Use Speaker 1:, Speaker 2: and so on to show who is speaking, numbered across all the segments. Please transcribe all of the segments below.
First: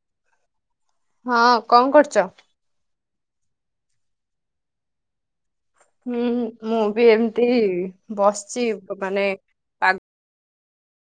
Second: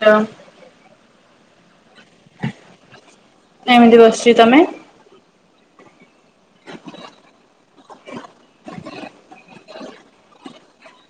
Speaker 1: ହ
Speaker 2: ହଁ କଣ କରୁଛ?
Speaker 1: ଏମିତି ବସିଛି ତମେ।
Speaker 2: ହୁଁ, ମୁଁ ବି ଏମତି ବସିଛି ମାନେ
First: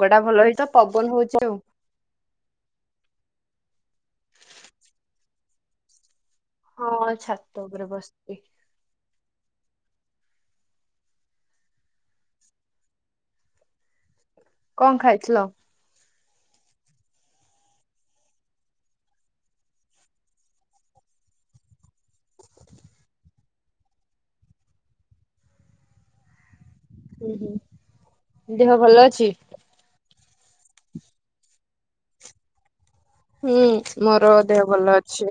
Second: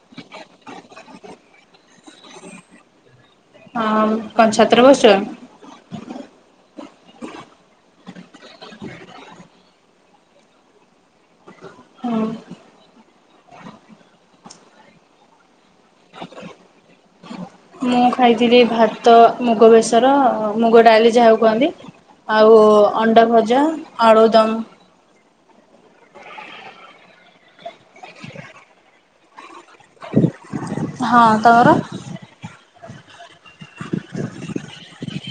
Speaker 2: ପାଗଟା ଭଲ ହେଇ ତ ପବନ ହଉଛି ଆଉ
Speaker 1: କଣ ଛାତରେ ବସିଛ?
Speaker 2: ହଁ ଛାତ ଉପରେ ବସିଛି।
Speaker 1: ହଁ
Speaker 2: କଣ ଖାଇଥିଲ?
Speaker 1: ମୁଁ ଖାଇଥିଲି ଭାତ ମୁଗ ବେସର ମୁଗ ଡାଲି ଯାହା କୁହନ୍ତି? ଆଉ ଅଣ୍ଡା ଭଜା, ଆଳୁଦମ୍।
Speaker 2: ହୁଁ ହୁଁ ଦେହ ଭଲ ଅଛି।
Speaker 1: ହଁ ତମର?
Speaker 2: ହୁଁ ମୋର ଦେହ ଭଲ ଅଛି।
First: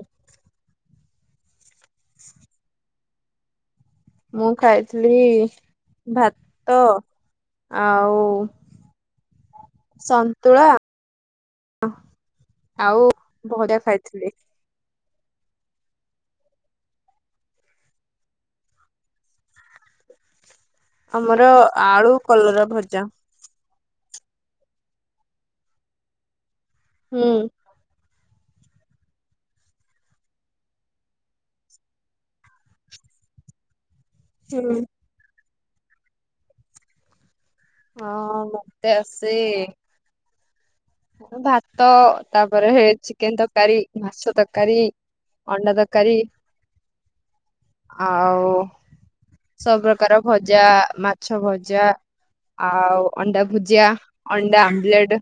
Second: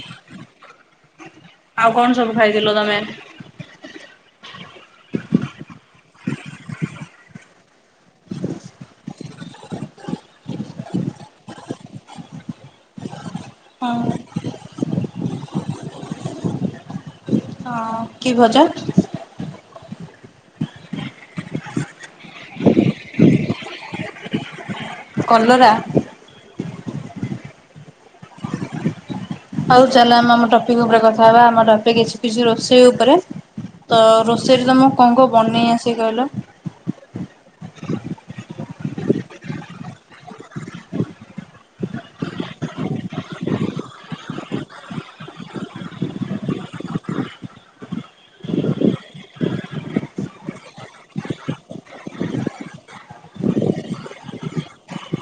Speaker 1: ଆଉ କଣ ସବୁ ଖାଇଥିଲ ତମେ?
Speaker 2: ମୁଁ ଖାଇଥିଲି ଭାତ ଆଉ ସନ୍ତୁଳା ଓ ଆଉ ବରା
Speaker 1: ହଁ
Speaker 2: ଖାଇଥିଲି।
Speaker 1: ହଁ କି ଭଜା?
Speaker 2: ଆମର ଆଳୁ କଲର ଭଜା।
Speaker 1: କଲରା।
Speaker 2: ହୁଁ ଉଁ
Speaker 1: ଆଉ ଚାଲ ଆମେ ଆମ ଟପିକ ଉପରେ କଥା ହବା ଆମ ଟପିକ କିଛି ରୋଷେଇ ଉପରେ ତ ରୋଷେଇ ରେ
Speaker 2: ହୁଁ।
Speaker 1: ତମକୁ କଣ କଣ ବନେଇ ଆସ କହିଲ
Speaker 2: ହଁ ମତେ ଆସେ। ଭାତ ତାପରେ ଚିକେନ ତରକାରୀ, ମାଛ ତରକାରୀ। ଅଣ୍ଡା ତରକାରି ଆଉ ସବୁପକାର ଭଜା ମାଛ ଭଜା ଆଉ ଅଣ୍ଡା ଭୁଜିଆ ଅଣ୍ଡା ଆମଲେଟ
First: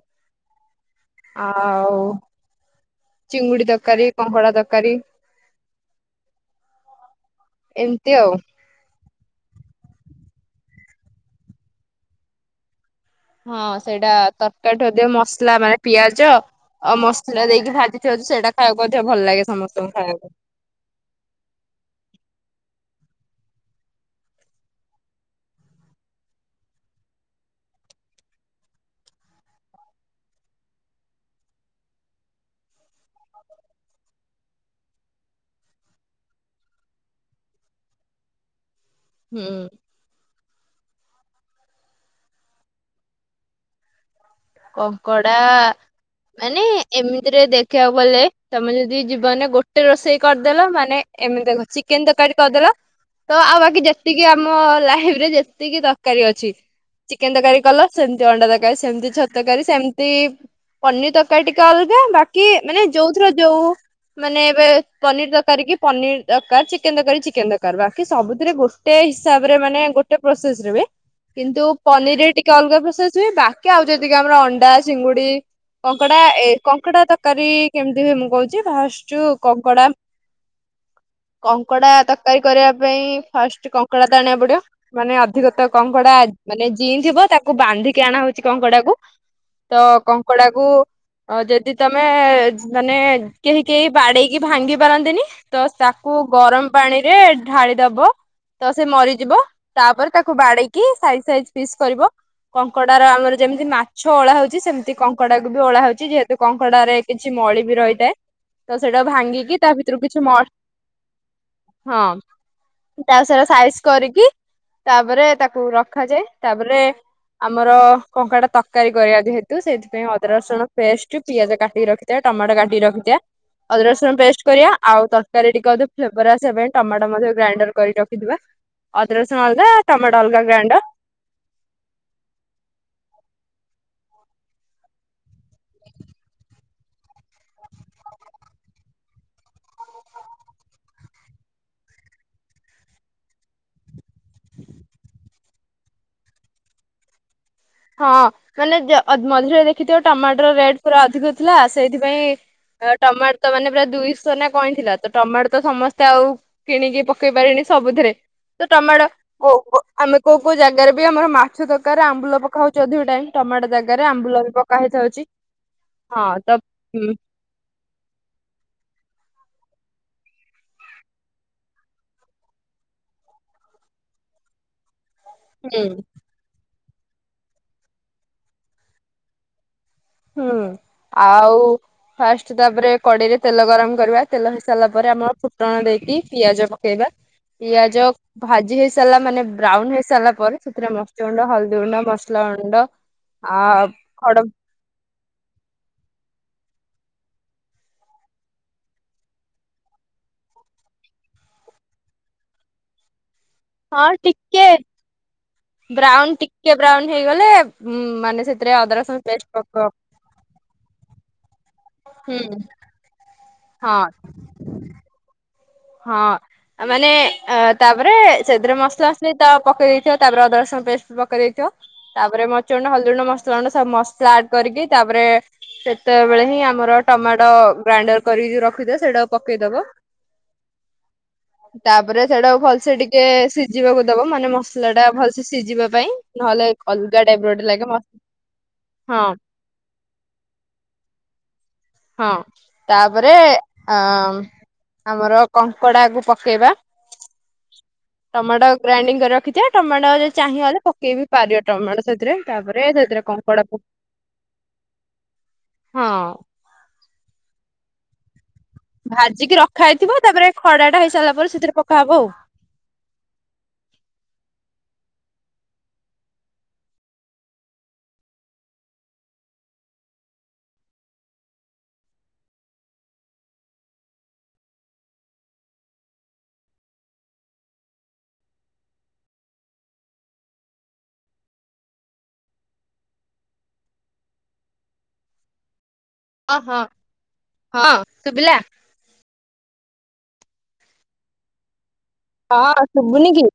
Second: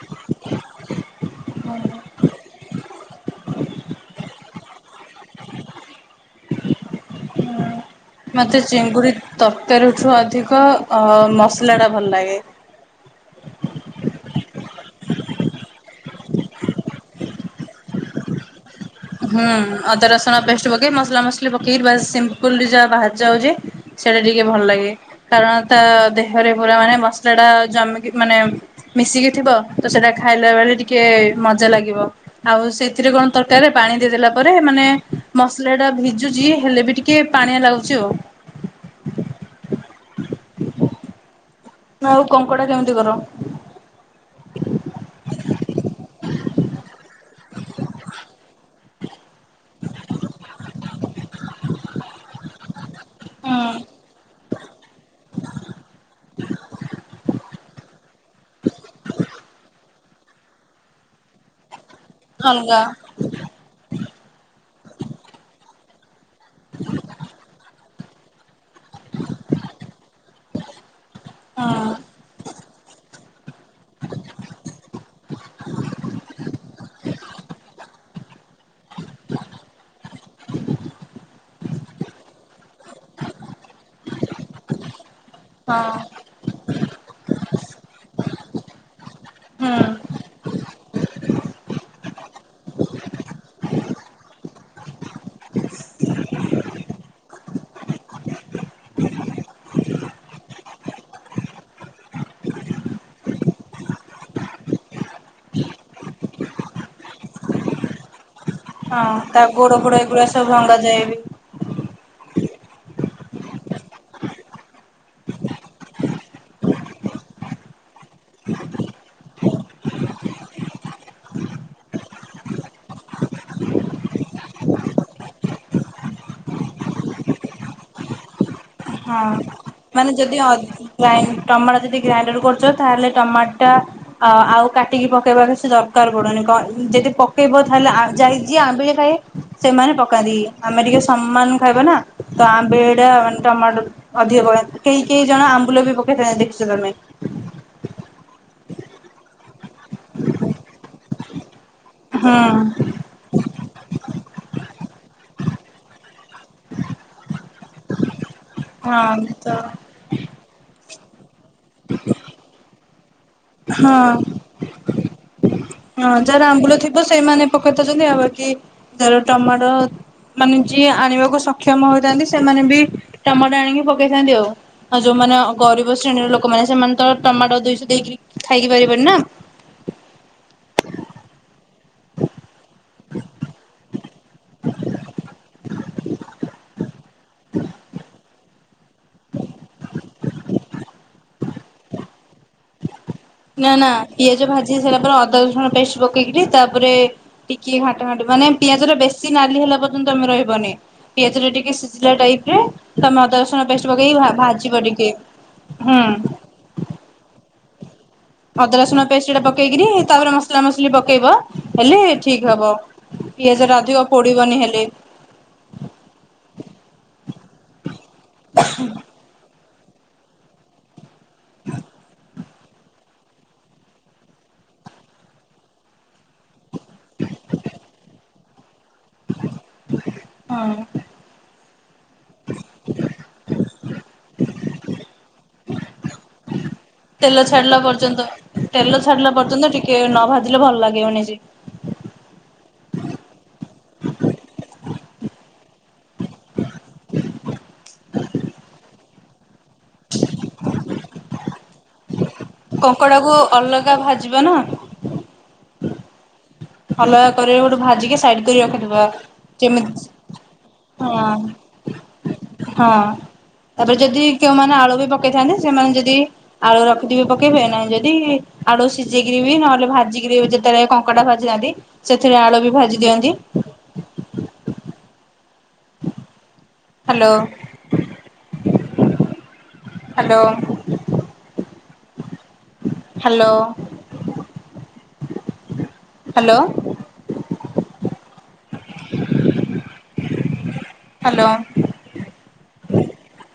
Speaker 2: ଆଉ ଚିଙ୍ଗୁଡି ତରକାରୀ କଙ୍କଡା ତରକାରୀ ଏମ
Speaker 1: ମୋତେ ଚିଙ୍ଗୁଡି ତରକାରୀଠୁ ଅଧିକ ଅ ମସଲା ଟା ଭଲ ଲାଗେ
Speaker 2: ହଁ ସେଇଟା ତରକାରୀ ଠୁ ମସଲା ମାନେ ପିଆଜ ଓ ମସଲା ଦେଇକି ଭାଜିଥାଉଛୁ ସେଇଟା ଖାଇବାକୁ ମଧ୍ୟ ଭଲ
Speaker 1: ହୁଁ
Speaker 2: ଲାଗେ ସମସ୍ତଙ୍କୁ
Speaker 1: ଅଦା
Speaker 2: ଖାଇବାକୁ
Speaker 1: ରସୁଣ ପେଷ୍ଟ ପକେଇ ମସଲା ମସଲି ପକେଇ ବାସ ସିମ୍ପଲରେ ଯାହା ବାହାରି ଯାଉଛି ସେଇଟା ଟିକେ ଭଲ ଲାଗେ କାରଣ ତା ଦେହରେ ପୁରା ମାନେ ମସଲା ଟା ଜମିକି ମାନେ ମିଶିକି ଥିବ ତ ସେଟା ଖାଇଲା ବେଳେ ଟିକେ ମଜା ଲାଗିବ ଆଉ ସେଇଥିରେ କଣ ତରକାରୀ ରା ଦେଇଦେଲା ପରେ ମାନେ ମସଲା ଟା ଭିଜୁଛି ହେଲେ ବି ଟିକେ ପାଣିଆ ଲାଗୁଛି ଆଉ
Speaker 2: ହୁଁ
Speaker 1: ଆଉ କଙ୍କଡା କେମିତି କର?
Speaker 2: କଙ୍କଡା ମାନେ ଏମିତିରେ ଦେଖିବାକୁ ଗଲେ ତମେ ଯଦି ଜୀବନରେ ଗୋଟେ ରୋଷେଇ କରିଦେଲ ମାନେ ଏମିତି ଚିକେନ ତରକାରୀ କରିଦେଲ ତ ଆଉ ବାକି
Speaker 1: ହୁଁ
Speaker 2: ଯେତିକି ଆମ ଲାଇଫରେ ଯେତିକି ତରକାରୀ ଅଛି ଚିକେନ ତରକାରୀ କଲ ସେମିତି ଅଣ୍ଡା ତରକାରୀ ସେମିତି ଛ- ସେମତି ପନିର ତରକାରୀ ଟିକେ ଅଲଗା ବାକି
Speaker 1: ଅଲଗା
Speaker 2: ମାନେ ଯୋଉ ଯୋଉ ମାନେ ଏବେ ପନିର ତରକାରୀ କି ପନିର ଦରକାର ଚିକେନ ତରକାରୀ ଚିକେନ ଦରକାର ବାସ ସବୁଥିରେ ଗୋଟେ ହିସାବରେ ମାନେ ଗୋଟେ ପ୍ରୋସେସ ରେ ବି କିନ୍ତୁ
Speaker 1: ହୁଁ
Speaker 2: ପନିର ରେ ଟିକେ ଅଲଗା ପ୍ରୋସେସ ହୁଏ ବାକି ଆଉ ଯେତି ଯେତିକି ଆମର ଅଣ୍ଡା ଚିଙ୍ଗୁଡି କଙ୍କଡା ଏ କଙ୍କଡା ତରକାରୀ କେମିତି ହୁଏ ମୁଁ କହୁଛି ଭାଜୁଛୁ କଙ୍କଡ଼ା କଙ୍କଡା ତରକାରୀ କରିବା ପାଇଁ ଫାଷ୍ଟ କଙ୍କଡା ତ ଆଣିବାକୁ ପଡିବ ମାନେ ଅଧିକତ
Speaker 1: ହଁ
Speaker 2: କଙ୍କଡା ମାନେ ଜିଇଁ ଥିବ ତାକୁ ବାନ୍ଧିକି ଆଣା ହଉଛି କଙ୍କଡାକୁ
Speaker 1: ହୁଁ
Speaker 2: ତ କଙ୍କଡାକୁ ଆଉ ଯଦି ତମେ ମାନେ କେହି କେହି ବାଡେଇକି ଭାଙ୍ଗି ପାରନ୍ତିନି ତ ତାକୁ ଗରମ ପାଣିରେ ଢାଳିଦବ ତ ସେ ମରିଯିବ ତାପରେ ତାକୁ ବାଡେଇକି ସାଇଜ ସାଇଜ ପିସ୍ କରିବ କଙ୍କଡାର ଆମର ଯେମିତି ମା - ଛଅ ଓଳା ହଉଛି ସେମିତି କଙ୍କଡା କ ବି ଓଳା ହଉଛି ଯେହେତୁ କଙ୍କଡାରେ କିଛି ମଳି ବି ରହିଥାଏ। ତ ସେଇଟା
Speaker 1: ହଁ
Speaker 2: ଭାଙ୍ଗିକି ତା
Speaker 1: ଗୋଡ ଫୋଡ
Speaker 2: ଭିତରୁ କିଛି
Speaker 1: ଏଗୁଡା
Speaker 2: ମ
Speaker 1: ସବୁ ଭଙ୍ଗା ଯାଏ ବି।
Speaker 2: ହଁ ତାପରେ ସାଇଜ କରିକି ତାପରେ ତାକୁ ରଖାଯାଏ ତାପରେ ଆମର କଙ୍କଡା ତ ତରକାରୀ କରିବା ଯେହେତୁ ସେଥିପାଇଁ ଅଦା ରସୁଣ ପେଷ୍ଟ ପିଆଜ କାଟିକି ରଖିବା ଟମାଟୋ କାଟିକୀ ରଖିବା ଅଦା ରସୁଣ ପେଷ୍ଟ କରିବା ଆଉ ତରକାରୀ ଟିକେ ଅଧେ ଫ୍ଲେଭର ଆସିବା ପାଇଁ ଟମାଟୋ ମଧ୍ୟ ଗ୍ରାଇଣ୍ଡର କରି ରଖିଥିବା ଅଦା ରସୁଣ ଅଲଗା ଟମାଟୋ ଅଲଗା ଗ୍ରାଇଣ୍ଡର
Speaker 1: ନାଇଁ ଟମାଟ ଯଦି ଗ୍ରାଇଣ୍ଡର କରୁଛ ତାହେଲେ ଟମାଟ ଟା ଆ ଆଉ କାଟିକି ପକେଇବା କି ସେ ଦରକାର ପଡୁନି କଣ ଯଦି ପକେଇବ ତାହେଲେ [unintelligible] ଖାଇ ସେମାନେ ପକାନ୍ତି ଆମେ ଟିକେ ସମ୍ମାନ ଖାଇବା ନା ତ ଆମେ ଏଇଟା ଟମାଟୋ ଅଧିକ ପକାନ୍ତି କେହି କେହି ଜଣ ଆମ୍ବୁଲ ବି ପକେଇଥାନ୍ତି ଦେଖିଛ ତମେ
Speaker 2: ହଁ ମାନେ [unintelligible] ମଝିରେ ଦେଖ ଦେଖିଥିବ ଟମାଟର ରେଟ୍ ପୁରା ଅଧିକ ଥିଲା ସେଇଥିପାଇଁ
Speaker 1: ହଁ
Speaker 2: ଟମାଟୋ ତ ମାନେ ପୁରା ଦୁଇଶହ ନା କଣଥିଲା ତ ଟମାଟୋ ତ ସମସ୍ତେ ଆଉ କିଣିକି ପକେଇ ପାରିନି ସବୁଥିରେ ତ ଟମାଟୋ
Speaker 1: ହଁ ତ
Speaker 2: ଆମେ କୋଉ କୋଉ ଜାଗାରେ ବି ଆମର ମା ଛ ତରକାର ଆମ୍ବୁଲ ପକା ହଉଛି ଅଧିକ ଟାଇମ ଟମାଟୋ ଜାଗାରେ
Speaker 1: ହଁ
Speaker 2: ଆମ୍ବୁଲ ବି ପକା ହେଇ ଥାଉଛି
Speaker 1: ହଁ ଯାହାର ଆମ୍ବୁଲ ଥିବ ସେଇମାନେ ପକେଇ ପାରୁଛନ୍ତି ଆଉ କି ଯାହାର ଟମାଟୋ ମାନେ ଯିଏ ଆଣିବାକୁ ସକ୍ଷମ ହୋଇଥାନ୍ତି ସେମାନେ ବି ଟମାୋଟୋ ଆଣିକି ପକେଇଥାନ୍ତି ଆଉ ଆଉ ଯୋଉମାନେ
Speaker 2: ହୁଁ।
Speaker 1: ଗରିବ ଶ୍ରେଣୀର ଲୋକମାନେ ସେମାନେ ତ ଟମାଟୋ ଦୁଇଶହ ଦେଇକି ଖାଇକି ପାରିବେନି ନା
Speaker 2: ହୁଁ ଆଉ ଫାଷ୍ଟ ତାପରେ କଡେଇରେ ତେଲ ଗରମ କରିବା, ତେଲ ହେଇସାରିଲା ପରେ ଆମର ଫୁଟଣ ଦେଇକି ପିଆଜ ପକେଇବା। ପିଆଜ ଭାଜି ହେଇ ସାରିଲା ମାନେ ବ୍ରାଉନ ହେଇ ସାରିଲା ପରେ ସେଥିରେ ମର୍ଚ୍ୟ ଗୁଣ୍ଡ, ହଳଦୀ ଗୁଣ୍ଡ, ମସଲା ଗୁଣ୍ଡ ଆ
Speaker 1: ନା ନା
Speaker 2: ଖଡ
Speaker 1: ପିଆଜ ଭାଜି ହେଇ ସାରିଲା ପରେ ଅଦା ରସୁଣ ପେଷ୍ଟ ପକେଇକିରି ତାପରେ ଟିକେ ଘାଟ ଘାଣ୍ଟ ମାନେ ପିଆଜରେ ବେଶୀ ନାଲି ହେଲା ପର୍ଯ୍ୟନ୍ତ ଆମେ ରହିବନି। ପିଆଜରେ ଟିକେ ସିଝିଲା ଟାଇପ ରେ ତମେ ଅଦା ରସୁଣ ପେଷ୍ଟ
Speaker 2: ହଁ
Speaker 1: ପକେଇକି
Speaker 2: ଟିକେ
Speaker 1: ଭା-ଭାଜିବ ଟିକେ। ହୁଁ।
Speaker 2: ବ୍ରାଉନ ଟିକେ ବ୍ରାଉନ୍ ହେଇଗଲେ ମାନେ ସେଥିରେ
Speaker 1: ଅଦା ରସୁଣ ପେଷ୍ଟଟା
Speaker 2: ପେଷ୍ଟ
Speaker 1: ପକେଇକିରି
Speaker 2: ପକ
Speaker 1: ତାପରେ ମସ୍ ମସଲା ମସଲି ପକେଇବ ହେଲେ
Speaker 2: ହୁଁ
Speaker 1: ଠିକ୍ ହେବ ପିଆଜଟା
Speaker 2: ହଁ
Speaker 1: ଅଧିକ ପୋଡ଼ିବନି ହେଲେ।
Speaker 2: ହଁ। ମାନେ ଅ ତାପରେ ସେଥିରେ ମସଲା ମସଲି ତ ପକେଇ ଦେଇଥିବ ତାପରେ ଅଦାରସୁଣ ପେଷ୍ଟ ପ ଇଥିବ ତାପରେ ମ ମରିଚ ଗୁଣ୍ଡ, ହଳଦୀ ଗୁଣ୍ଡ, ମସଲା ଗୁଣ୍ଡ ସବୁ ମସଲା ଆଡ୍ କରିକି ତାପରେ ସେତେବେଳେ ହିଁ ଆ ଆମର ଟମାଟୋ ଗ୍ରାଇଣ୍ଡର କରିକ ଯଉ ରଖିଥିବ ସେଇଟାକୁ ପକେଇଦବ।
Speaker 1: ହଁ।
Speaker 2: ତାପରେ ସେଟା ଭଲସେ ଟିକେ ସିଝିବାକୁ ଦବ ମାନେ ମସଲା ଟା ଭଲସେ ସିଝିବା ପାଇଁ। ନହେଲେ ଅଲ
Speaker 1: ତେଲ ଛାଡିଲା ପର୍ଯ୍ୟନ୍ତ ତେଲ
Speaker 2: ହଁ
Speaker 1: ଛାଡିଲା ପର୍ଯ୍ୟନ୍ତ ଟିକେ ନ ଭାଜିଲେ ଭଲ ଲାଗିବନି ବି।
Speaker 2: ହଁ ତାପରେ ଅ ଆମର କଙ୍କଡା କୁ ପକେଇବା ଟମାଟୋ ଗ୍ରାଇଣ୍ଡିଙ୍ଗ କରି ରଖିଥିବା ଟମାଟୋ ଚାହିଁବ ଯଦି ପକେଇ ବିି ପାରିବ ଟମାଟୋ ସେଥିରେ। ତାପରେ ସେଥିରେ
Speaker 1: କଙ୍କଡାକୁ
Speaker 2: କଙ୍କଡ ପକ୍,
Speaker 1: ଅଲଗା ଭାଜିବା ନା
Speaker 2: ହଁ।
Speaker 1: ଅଲଗା କରି ଗୋଟେ ଭାଜିକି ସାଇଡ କରି ରଖିଦବୁ।
Speaker 2: ଭାଜିକି ରଖା ହେଇଥିବ ତାପରେ ଖଡା ଟା
Speaker 1: ହଁ
Speaker 2: ହେଇସାରିଲା ପରେ ସେଥିରେ ପକାହବ ଆଉ।
Speaker 1: ହଁ ତାପରେ ଯଦି କେଉଁମାନେ ଆଳୁ ବି ପକେଇଥାନ୍ତି ସେମାନେ ଯଦି ଆଳୁ ରଖିଥିବି ପକେଇବେ ନାହିଁ ଯଦି ଆଳୁ ସିଝେଇକିରି ବି ନହେଲେ ଭାଜିକରି ଯେତେବେଳେ କଙ୍କଡା ଭା ଞ୍ଚା ବି ସେଥିରେ ଆଳୁ ବି ଭାଜି ଦିଅନ୍ତି। ହ୍ୟାଲୋ। ହ୍ୟାଲୋ। ହ୍ୟାଲୋ। ହ୍ୟାଲୋ
Speaker 2: ଓହଁ ହଁ, ଶୁଭିଲା?
Speaker 1: ହ୍ୟାଲୋ।
Speaker 2: ହଁ ଶୁଭୁନି କି?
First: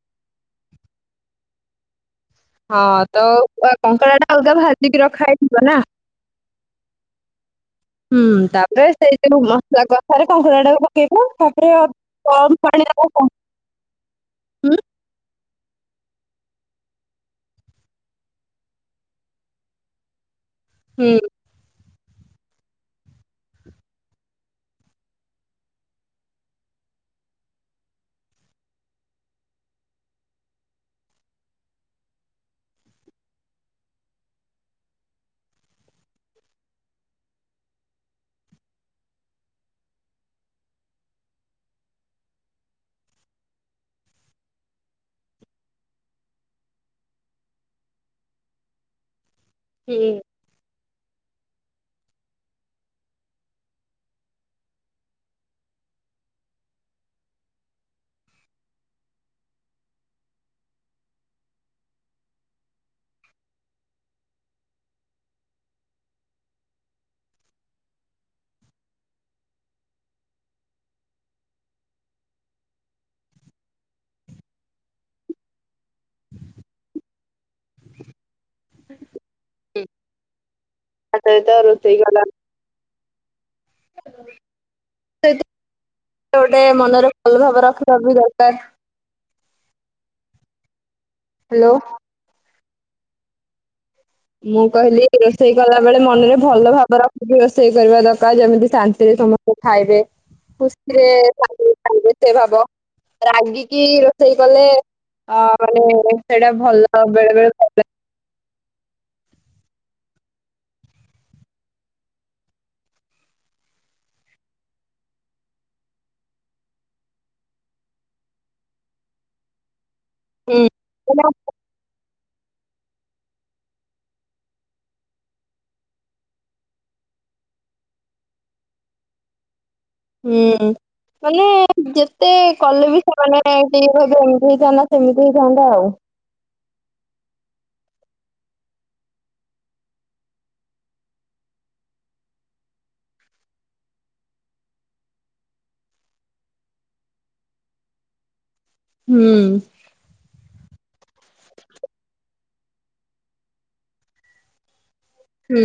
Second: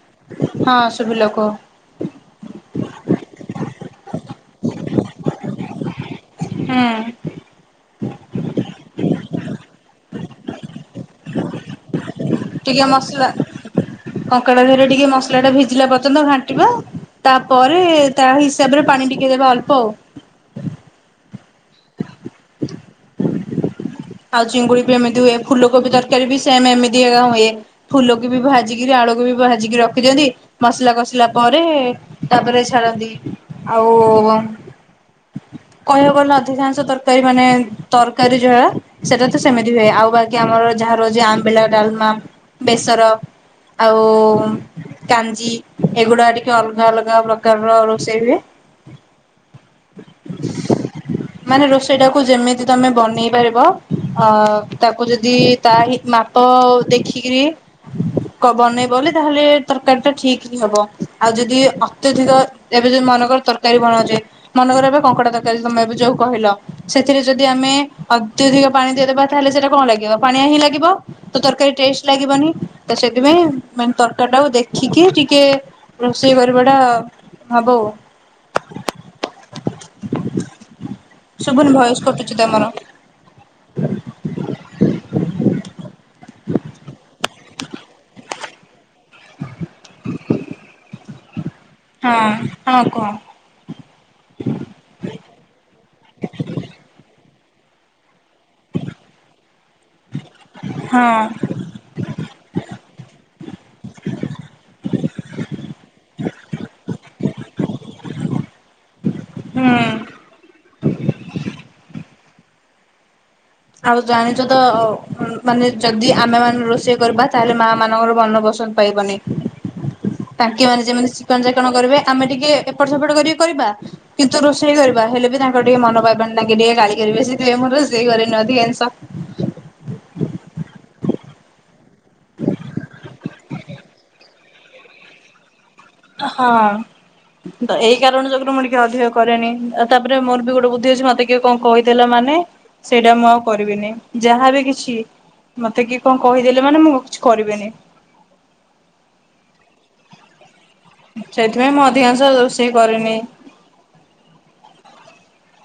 Speaker 1: ହଁ ଶୁଭିଲା, କହ।
Speaker 2: ହଁ ତ କଙ୍କଡା ଟା ଅଲଗା ଭାଜିକି ରଖା ହେଇଥିବ, ନା?
Speaker 1: ହୁଁ
Speaker 2: ହୁଁ ତାପରେ ସେଇ ଯୋଉ ମସଲା କସାରେ କଙ୍କଡା ଟା ପକେଇବ ତାପରେ ଅ
Speaker 1: ଟିକେ ମସଲା କଙ୍କଡା ଦିହରେ ଟିକେ ମସ ମସଲା ଟା ଭିଜିଲା ପର୍ଯ୍ୟନ୍ତ ଘାଣ୍ଟିବା, ତାପରେ ତା ହିସାବରେ ପାଣି ଟିକେ ଦେବା ଅଳ୍ପ ଆଉ।
Speaker 2: ହୁଁ।
Speaker 1: ଆଉ ଚିଙ୍ଗୁଡି ବି ଏମିତି ହୁଏ ଫୁଲକୋବି ତରକାରୀ ବି ସେମ ଏମିତି ହିଁ ହୁଏ। ଫୁଲକୁ ବି ଭାଜିକରି ଆଳୁକୁ ବି ଭାଜିକି ରଖି ଦିଅନ୍ତି। ମସଲା କଷିଲା ପରେ ତାପରେ ଛାଡନ୍ତି ଆଉ କହିବାକୁ ଗଲେ ଅଧିକାଂଶ ତରକାରୀ ମାନେ, ତରକାରୀ ଯାହା ସେଟା ତ ସେମିତି ହୁଏ, ଆଉ ବାକି ଆମର ଯାହା ରହୁଛି ଆମ୍ବିଳା ଡାଲମା, ବେସର ଆଉ କାଞ୍ଜି ଏଗୁଡା ଟିକେ ଅଲଗା ଅଲଗା ପ୍ରକାରର ରୋଷେଇ ହୁଏ।
Speaker 2: ହୁଁ।
Speaker 1: ମାନେ ରୋଷେଇ ଟାକୁ ଯେମିତି ତମେ ବନେଇ ପାରିବ। ଅ ତାକୁ ଯଦି ତା ହି ମାପ ଦେଖିକିରି କ ବନେଇ ବଲେ ତାହେଲେ ତରକାରୀ ଟା ଠିକ ହିଁ ହବ ଆଉ ଯଦି ଅତ୍ୟଧିକ। ଏବେ ଯୋଉ ମନକର ତରକାରୀ ବନଉଚେ ମନକର ଏବେ କଙ୍କଡା ତରକାରୀ ତମେ ଏବେ ଯୋଉ କହିଲ। ସେଥିରେ ଯଦି ଆମେ ଅତ୍ୟଧିକ ପାଣି ଦେଇଦବା ତାହେଲେ ସେଇଟା କଣ ଲାଗିବ ପାଣିଆ ହିଁ ଲାଗିବ। ତ ତରକାରୀ ଟେଷ୍ଟ ଲାଗିବନି ତ ସେଥିପାଇଁ ମାନେ ତରକାରୀ ଟାକୁ ଦେଖିକି ଟିକେ। ରୋଷେଇ କରିବା ଟା ହବ।
Speaker 2: ହ ଆଉ ସେଇଟା‌
Speaker 1: ଶୁଭୁନି
Speaker 2: ରୋଷେଇ
Speaker 1: ଭଏସ
Speaker 2: ଗଲା।
Speaker 1: କଟୁଛି ତମର
Speaker 2: ସେ ଗୋଟେ ମନରେ ଭଲ ଭାବ ରଖିବା ବି ଦରକାର। ହାଲୋ।
Speaker 1: ହଁ ହଁ କୁହ।
Speaker 2: ମୁଁ କହିଲି ରୋଷେଇ କଲା ବେଳେ ମନରେ ଭଲ ଭାବ ରଖିକି ରୋଷେଇ କରିବା ଦରକାର।। ଯେମିତି ଶାନ୍ତିରେ ସମସ୍ତେ ଖାଇବେ ଖୁସିରେ
Speaker 1: ହଁ
Speaker 2: ଖାଇ [unintelligible] ରାଗିକି ରୋଷେଇ କଲେ ଆ ମାନେ ସେଇଟା ଭଲ ବେଳେ ବେଳେ।
Speaker 1: ହୁଁ। ଆଉ ଜାଣିଛ ତ ଉଁ ମାନେ ଯଦି ଆମେ ମାନେ ରୋଷେଇ କରିବା ତାହେଲେ ମା ମାନଙ୍କର ମନ ପସନ୍ଦ। ପାଇବନି ତାଙ୍କେ
Speaker 2: ହୁଁ
Speaker 1: ମାନେ ଯେମିତି ଚିକଣ ଚା ଚିକଣ କରିବେ ଆମେ ଟିକେ ଏପଟ ସେପଟ କରିକି କରିବା। କିନ୍ତୁ ରୋଷେଇ କରିବା ହେଲେ ବି ତାଙ୍କ ଟିକେ ମନ ପାଇବନି ତାଙ୍କେ ଟିକେ ଗାଳି କରିବେ, ସେଥି ପାଇଁ ମୁଁ ରୋଷେଇ କରେନି ଅଧି [unintelligible]
Speaker 2: ହୁଁ ମାନେ ଯେତେ କଲେ ବି ସେମାନେ। ଟି ହେବ ଏମିତି ହେଇଥାନ୍ତା ସେମିତି ହେଇଥାନ୍ତା ଆଉ।
Speaker 1: ହଁ। ତ ଏଇ କାରଣ ଯୋଗରୁ ମୁଁ ଟିକେ ଅଧିକ କରେନି ଆଉ ତାପରେ ମୋର ବି ଗୋଟେ ବୁଦ୍ଧି ଅଛି ମତେ କିଏ କଁ କହିଦେଲା ମାନେ। ସେଇଟା ମୁଁ ଆଉ କରିବିନି, ଯାହାବି କିଛି। ମତେ କିଏ କଁ କହିଦେଲେ ମାନେ ମୁଁ ଆଉ କିଛି କରିବିନି।
Speaker 2: ହୁଁ।
Speaker 1: ସେଇଥିପାଇଁ ମୁଁ ଅଧିକାଂଶ ରୋଷେଇ କରେନି।
Speaker 2: ହୁଁ।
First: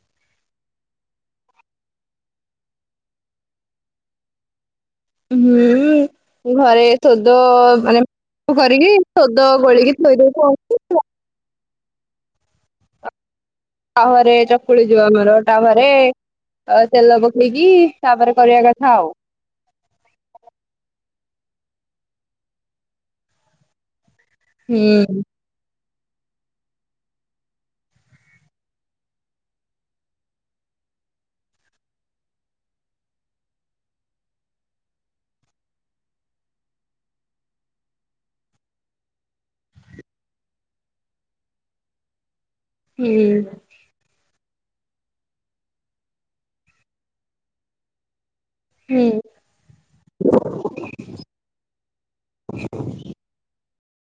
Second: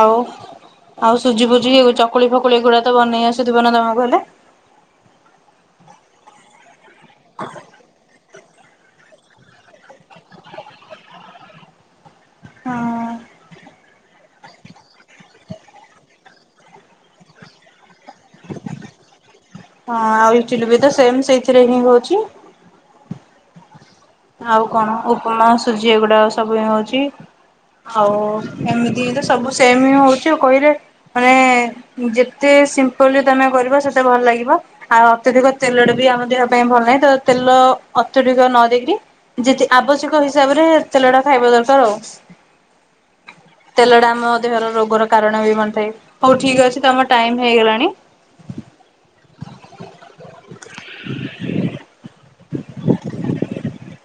Speaker 1: ଆଉ ଆଉ ସୁଜି ଫୁଜି ଏ ଚକୁଳି ଫକୁଳି ଏଗୁଡା ତ ବନେଇ ଆସୁଥିବ ନା ତମକୁ ହେଲେ?
Speaker 2: ହୁଁ ଘରେ ସୋଦ ମାନେ। ସବୁ କରିକି ଶୋଦ ଗୋଳେଇକି ଥୋଇଦଉ ଥାଉ।
Speaker 1: ହଁ।
Speaker 2: ତାୱା ରେ ଚକୁଳି ଯୋଉ ଆମର ତାୱା ରେ। ତାୱା ରେ ତେଲ ପକେଇକି ତାପରେ କରିବା କଥା ଆଉ।
Speaker 1: ହଁ ଆଉ ଇତିଲି ବି ତ ସେମ ସେଇଥିରେ ହିଁ ହଉଛି। ଆଉ କଣ
Speaker 2: ହୁଁ
Speaker 1: ଉପମା ସୁଜି ଏଗୁଡା ସବୁ ହଉଛି। ଆଉ ଏମିତି ହିଁ ତ ସବୁ ସେମ ହି ହଉଛି କହିରେ। ମାନେ ଯେତେ ସିମ୍ପଲି ତମେ କରିବ ସେତେ ଭଲ ଲାଗିବ। ଆଉ ଅତ୍ୟଧିକ ତେଲ ଟେ ବି ଆମ ଦେହ ପାଇଁ ଭଲ ନାହିଁ ତ ତେଲ ଅତ୍ୟଧିକ ନ ଦେଇକିରି। ଯେତି ଆବଶ୍ୟକ ହିସାବରେ ତେଲ ଟା ଖାଇବା ଦରକାର ଆଉ।
Speaker 2: ହୁଁ।
Speaker 1: ତେଲଟା ଆମ ଦେହର ରୋଗର କାରଣ ବି ବନି ଥାଏ ହଉ ଠିକ ଅଛି ତମ ଟାଇମ ହେଇଗଲାଣି।
Speaker 2: ହୁଁ।